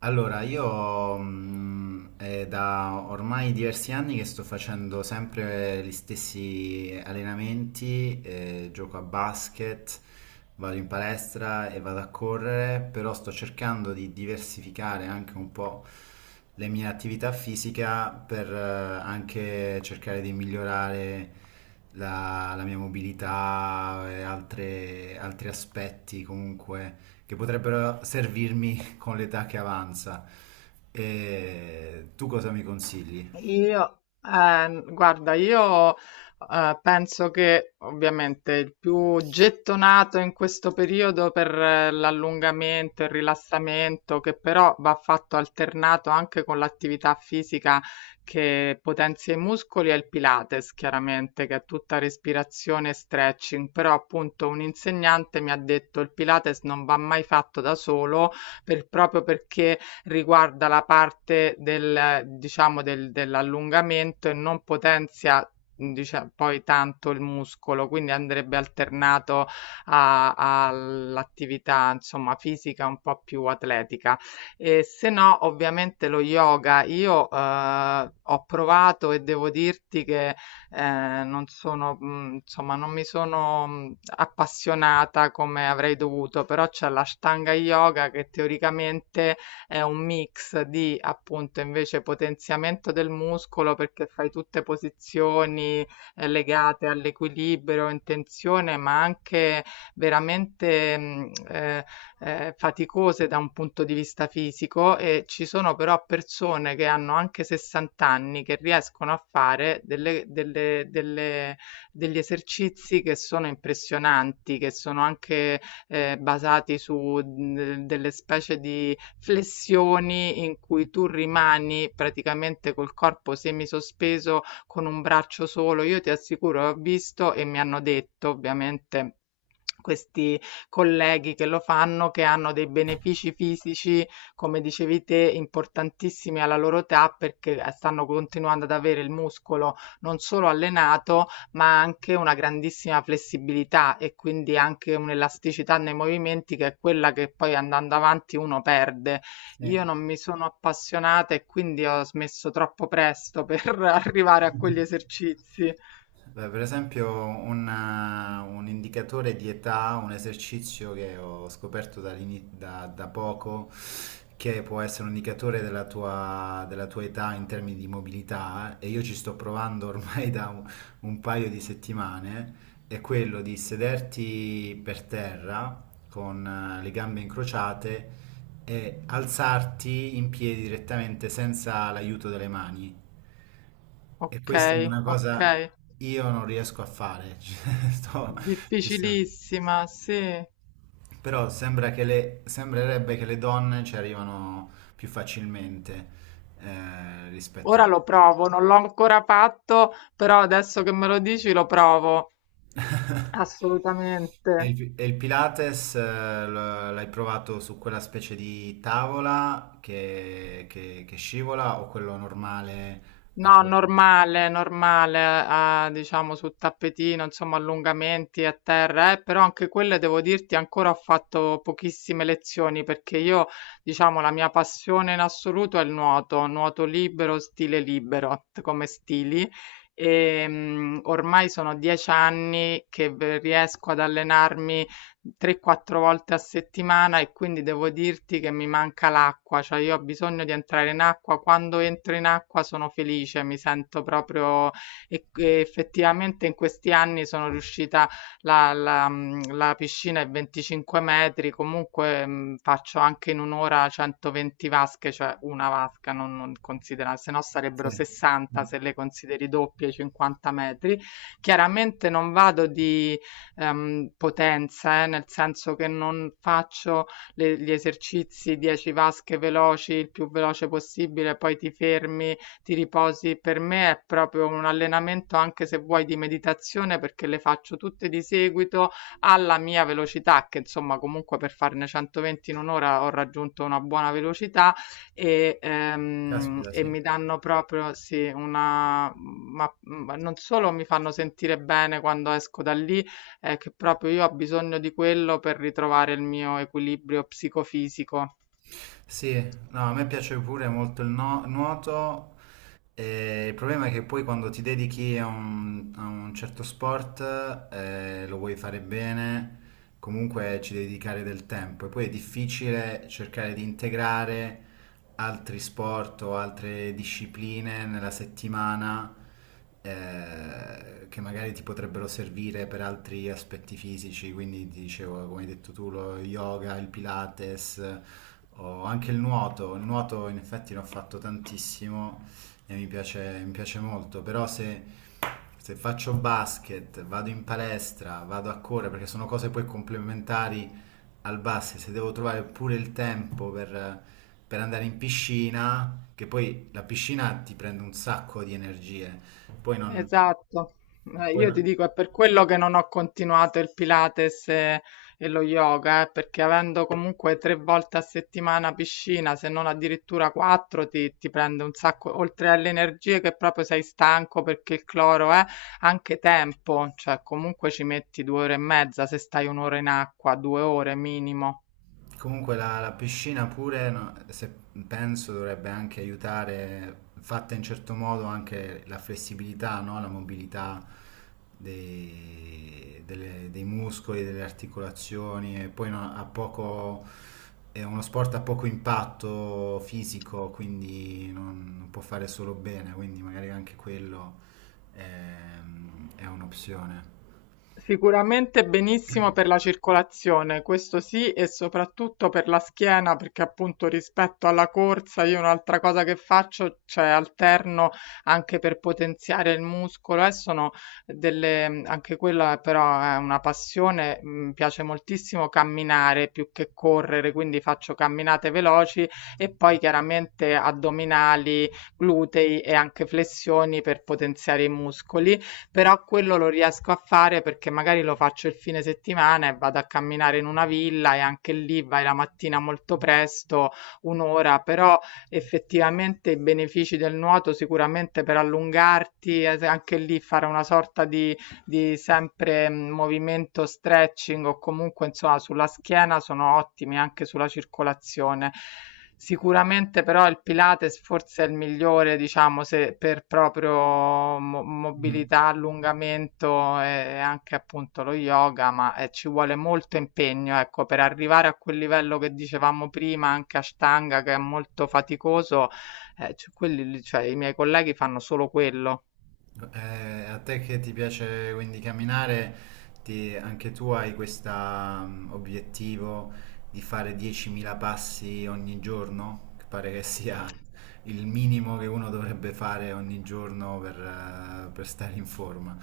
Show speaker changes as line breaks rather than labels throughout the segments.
Allora, io è da ormai diversi anni che sto facendo sempre gli stessi allenamenti, gioco a basket, vado in palestra e vado a correre, però sto cercando di diversificare anche un po' le mie attività fisica per anche cercare di migliorare la mia mobilità e altri aspetti comunque che potrebbero servirmi con l'età che avanza. E tu cosa mi consigli?
Io, guarda, io penso che ovviamente il più gettonato in questo periodo per l'allungamento, il rilassamento, che però va fatto alternato anche con l'attività fisica che potenzia i muscoli, è il Pilates, chiaramente, che è tutta respirazione e stretching. Però appunto un insegnante mi ha detto il Pilates non va mai fatto da solo proprio perché riguarda la parte del, diciamo, dell'allungamento e non potenzia. Poi tanto il muscolo, quindi andrebbe alternato all'attività, insomma, fisica un po' più atletica. E se no, ovviamente lo yoga, io ho provato e devo dirti che eh, non sono, insomma, non mi sono appassionata come avrei dovuto, però c'è la Ashtanga Yoga che teoricamente è un mix di appunto invece potenziamento del muscolo perché fai tutte posizioni legate all'equilibrio, in tensione, ma anche veramente faticose da un punto di vista fisico. E ci sono però persone che hanno anche 60 anni che riescono a fare degli esercizi che sono impressionanti, che sono anche basati su delle specie di flessioni in cui tu rimani praticamente col corpo semisospeso con un braccio solo. Io ti assicuro, ho visto e mi hanno detto, ovviamente. Questi colleghi che lo fanno, che hanno dei benefici fisici, come dicevi te, importantissimi alla loro età, perché stanno continuando ad avere il muscolo non solo allenato, ma anche una grandissima flessibilità, e quindi anche un'elasticità nei movimenti che è quella che poi andando avanti uno perde. Io
Sì.
non mi sono appassionata e quindi ho smesso troppo presto per arrivare a quegli esercizi.
Beh, per esempio un indicatore di età, un esercizio che ho scoperto da poco, che può essere un indicatore della tua età in termini di mobilità, e io ci sto provando ormai da un paio di settimane, è quello di sederti per terra con le gambe incrociate e alzarti in piedi direttamente senza l'aiuto delle mani. E
Ok,
questa è una
ok.
cosa io non riesco a fare. Cioè, ci sto-
Difficilissima, sì.
però sembra che le, sembrerebbe che le donne ci arrivano più facilmente rispetto a...
Ora lo provo, non l'ho ancora fatto, però adesso che me lo dici lo provo. Assolutamente.
E il Pilates l'hai provato su quella specie di tavola che scivola o quello normale a
No,
corpo libero?
normale, normale, ah, diciamo sul tappetino, insomma, allungamenti a terra, però anche quelle devo dirti ancora ho fatto pochissime lezioni, perché io, diciamo, la mia passione in assoluto è il nuoto, nuoto libero, stile libero come stili. E, ormai sono 10 anni che riesco ad allenarmi 3, 4 volte a settimana, e quindi devo dirti che mi manca l'acqua, cioè io ho bisogno di entrare in acqua, quando entro in acqua sono felice, mi sento proprio. E effettivamente in questi anni sono riuscita, la piscina è 25 metri, comunque faccio anche in un'ora 120 vasche, cioè una vasca non, considera, se no sarebbero
Sì.
60
Mm.
se le consideri doppie, 50 metri. Chiaramente non vado di potenza, nel senso che non faccio gli esercizi 10 vasche veloci, il più veloce possibile, poi ti fermi, ti riposi. Per me è proprio un allenamento, anche se vuoi, di meditazione, perché le faccio tutte di seguito alla mia velocità, che insomma comunque per farne 120 in un'ora ho raggiunto una buona velocità,
Caspita,
e
sì.
mi danno proprio sì, una, ma non solo mi fanno sentire bene quando esco da lì, è che proprio io ho bisogno di quello per ritrovare il mio equilibrio psicofisico.
Sì, no, a me piace pure molto il nuoto. Il problema è che poi quando ti dedichi a un certo sport, lo vuoi fare bene, comunque ci devi dedicare del tempo e poi è difficile cercare di integrare altri sport o altre discipline nella settimana che magari ti potrebbero servire per altri aspetti fisici, quindi ti dicevo, come hai detto tu, lo yoga, il pilates o anche il nuoto. Il nuoto in effetti l'ho fatto tantissimo e mi piace molto, però se faccio basket, vado in palestra, vado a correre, perché sono cose poi complementari al basket, se devo trovare pure il tempo per andare in piscina, che poi la piscina ti prende un sacco di energie, poi non...
Esatto.
Poi
Io ti
no-
dico, è per quello che non ho continuato il Pilates e lo yoga, perché avendo comunque 3 volte a settimana piscina, se non addirittura 4, ti prende un sacco, oltre alle energie che proprio sei stanco perché il cloro è, anche tempo, cioè comunque ci metti 2 ore e mezza, se stai un'ora in acqua, 2 ore minimo.
Comunque la piscina pure, no, se penso, dovrebbe anche aiutare, fatta in certo modo, anche la flessibilità, no? La mobilità dei muscoli, delle articolazioni e poi no- ha poco, è uno sport a poco impatto fisico, quindi non, non può fare solo bene, quindi magari anche quello è, è un'opzione.
Sicuramente benissimo per la circolazione, questo sì, e soprattutto per la schiena, perché appunto rispetto alla corsa io un'altra cosa che faccio, cioè alterno anche per potenziare il muscolo, e sono delle, anche quella però è una passione, mi piace moltissimo camminare più che correre, quindi faccio camminate veloci e poi chiaramente addominali, glutei e anche flessioni per potenziare i muscoli. Però quello lo riesco a fare perché magari lo faccio il fine settimana e vado a camminare in una villa, e anche lì vai la mattina molto presto, un'ora, però effettivamente i benefici del nuoto sicuramente per allungarti, anche lì fare una sorta di sempre movimento stretching o comunque insomma sulla schiena sono ottimi, anche sulla circolazione. Sicuramente però il Pilates forse è il migliore, diciamo, se per proprio mobilità, allungamento, e anche appunto lo yoga, ma ci vuole molto impegno, ecco, per arrivare a quel livello che dicevamo prima, anche Ashtanga che è molto faticoso, quelli, lì, cioè, i miei colleghi fanno solo quello.
A te che ti piace quindi camminare, anche tu hai questo obiettivo di fare 10.000 passi ogni giorno, che pare che sia il minimo che uno dovrebbe fare ogni giorno per stare in forma.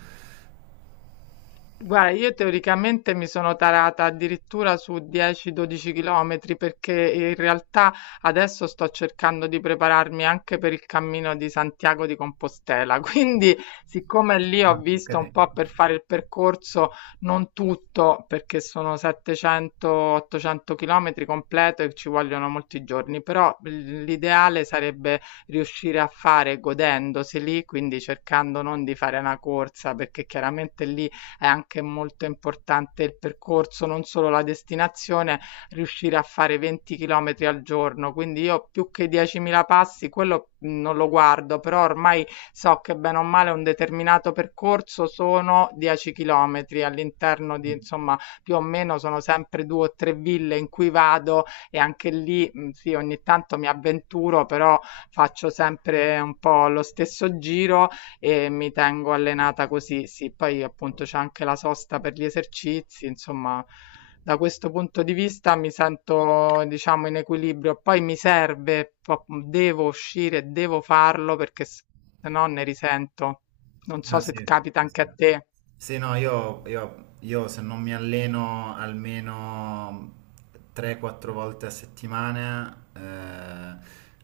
Guarda, io teoricamente mi sono tarata addirittura su 10-12 chilometri perché in realtà adesso sto cercando di prepararmi anche per il cammino di Santiago di Compostela. Quindi, siccome lì ho
Ah, ok.
visto un po' per fare il percorso, non tutto, perché sono 700-800 chilometri completo e ci vogliono molti giorni, però l'ideale sarebbe riuscire a fare godendosi lì, quindi cercando non di fare una corsa, perché chiaramente lì è anche molto importante il percorso, non solo la destinazione, riuscire a fare 20 chilometri al giorno. Quindi io più che 10.000 passi, quello non lo guardo, però ormai so che bene o male un determinato percorso sono 10 chilometri, all'interno di, insomma, più o meno sono sempre due o tre ville in cui vado, e anche lì, sì, ogni tanto mi avventuro, però faccio sempre un po' lo stesso giro e mi tengo allenata così. Sì, poi appunto c'è anche la sosta per gli esercizi, insomma, da questo punto di vista mi sento, diciamo, in equilibrio. Poi mi serve, devo uscire, devo farlo perché se no ne risento. Non so
Ah,
se
sì.
capita
Sì.
anche a te.
Sì, no, io se non mi alleno almeno 3-4 volte a settimana,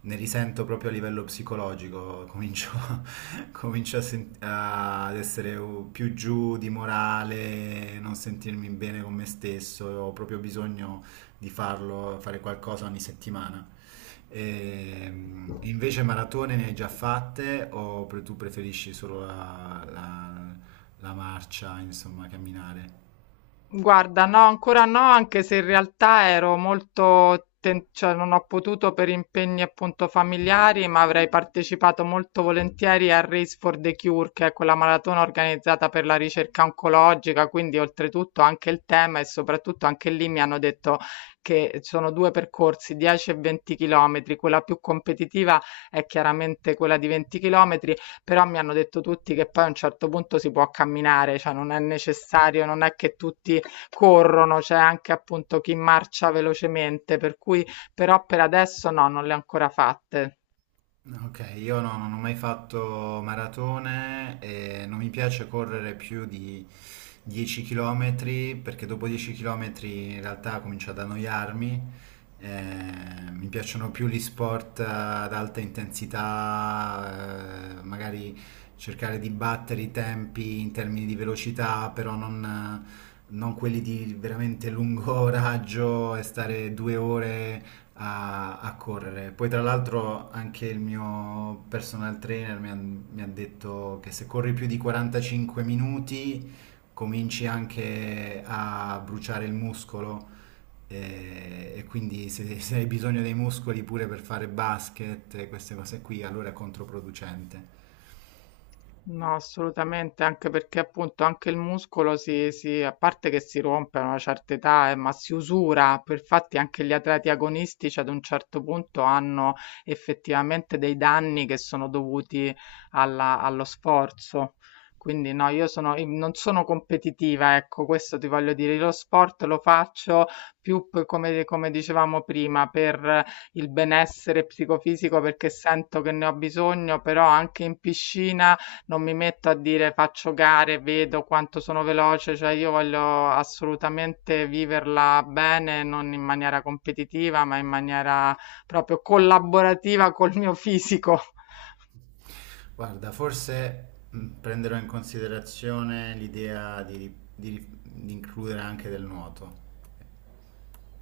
ne risento proprio a livello psicologico, comincio, comincio a ad essere più giù di morale, non sentirmi bene con me stesso, ho proprio bisogno di farlo, fare qualcosa ogni settimana. E, invece maratone ne hai già fatte o tu preferisci solo la marcia, insomma, camminare?
Guarda, no, ancora no, anche se in realtà ero molto, cioè non ho potuto per impegni appunto familiari, ma avrei partecipato molto volentieri a Race for the Cure, che è quella maratona organizzata per la ricerca oncologica, quindi oltretutto anche il tema, e soprattutto anche lì mi hanno detto che sono due percorsi, 10 e 20 chilometri, quella più competitiva è chiaramente quella di 20 chilometri, però mi hanno detto tutti che poi a un certo punto si può camminare, cioè non è necessario, non è che tutti corrono, c'è anche appunto chi marcia velocemente, per cui però per adesso no, non le ho ancora fatte.
Ok, io non ho mai fatto maratone e non mi piace correre più di 10 km perché dopo 10 km in realtà comincio ad annoiarmi. Mi piacciono più gli sport ad alta intensità, magari cercare di battere i tempi in termini di velocità, però non quelli di veramente lungo raggio e stare 2 ore a, a correre. Poi tra l'altro anche il mio personal trainer mi ha detto che se corri più di 45 minuti cominci anche a bruciare il muscolo quindi se hai bisogno dei muscoli pure per fare basket e queste cose qui, allora è controproducente.
No, assolutamente, anche perché appunto anche il muscolo si, a parte che si rompe a una certa età, ma si usura. Per Infatti anche gli atleti agonistici ad un certo punto hanno effettivamente dei danni che sono dovuti allo sforzo. Quindi no, io non sono competitiva, ecco, questo ti voglio dire. Lo sport lo faccio più come dicevamo prima, per il benessere psicofisico perché sento che ne ho bisogno, però anche in piscina non mi metto a dire faccio gare, vedo quanto sono veloce, cioè io voglio assolutamente viverla bene, non in maniera competitiva, ma in maniera proprio collaborativa col mio fisico.
Guarda, forse prenderò in considerazione l'idea di includere anche del nuoto.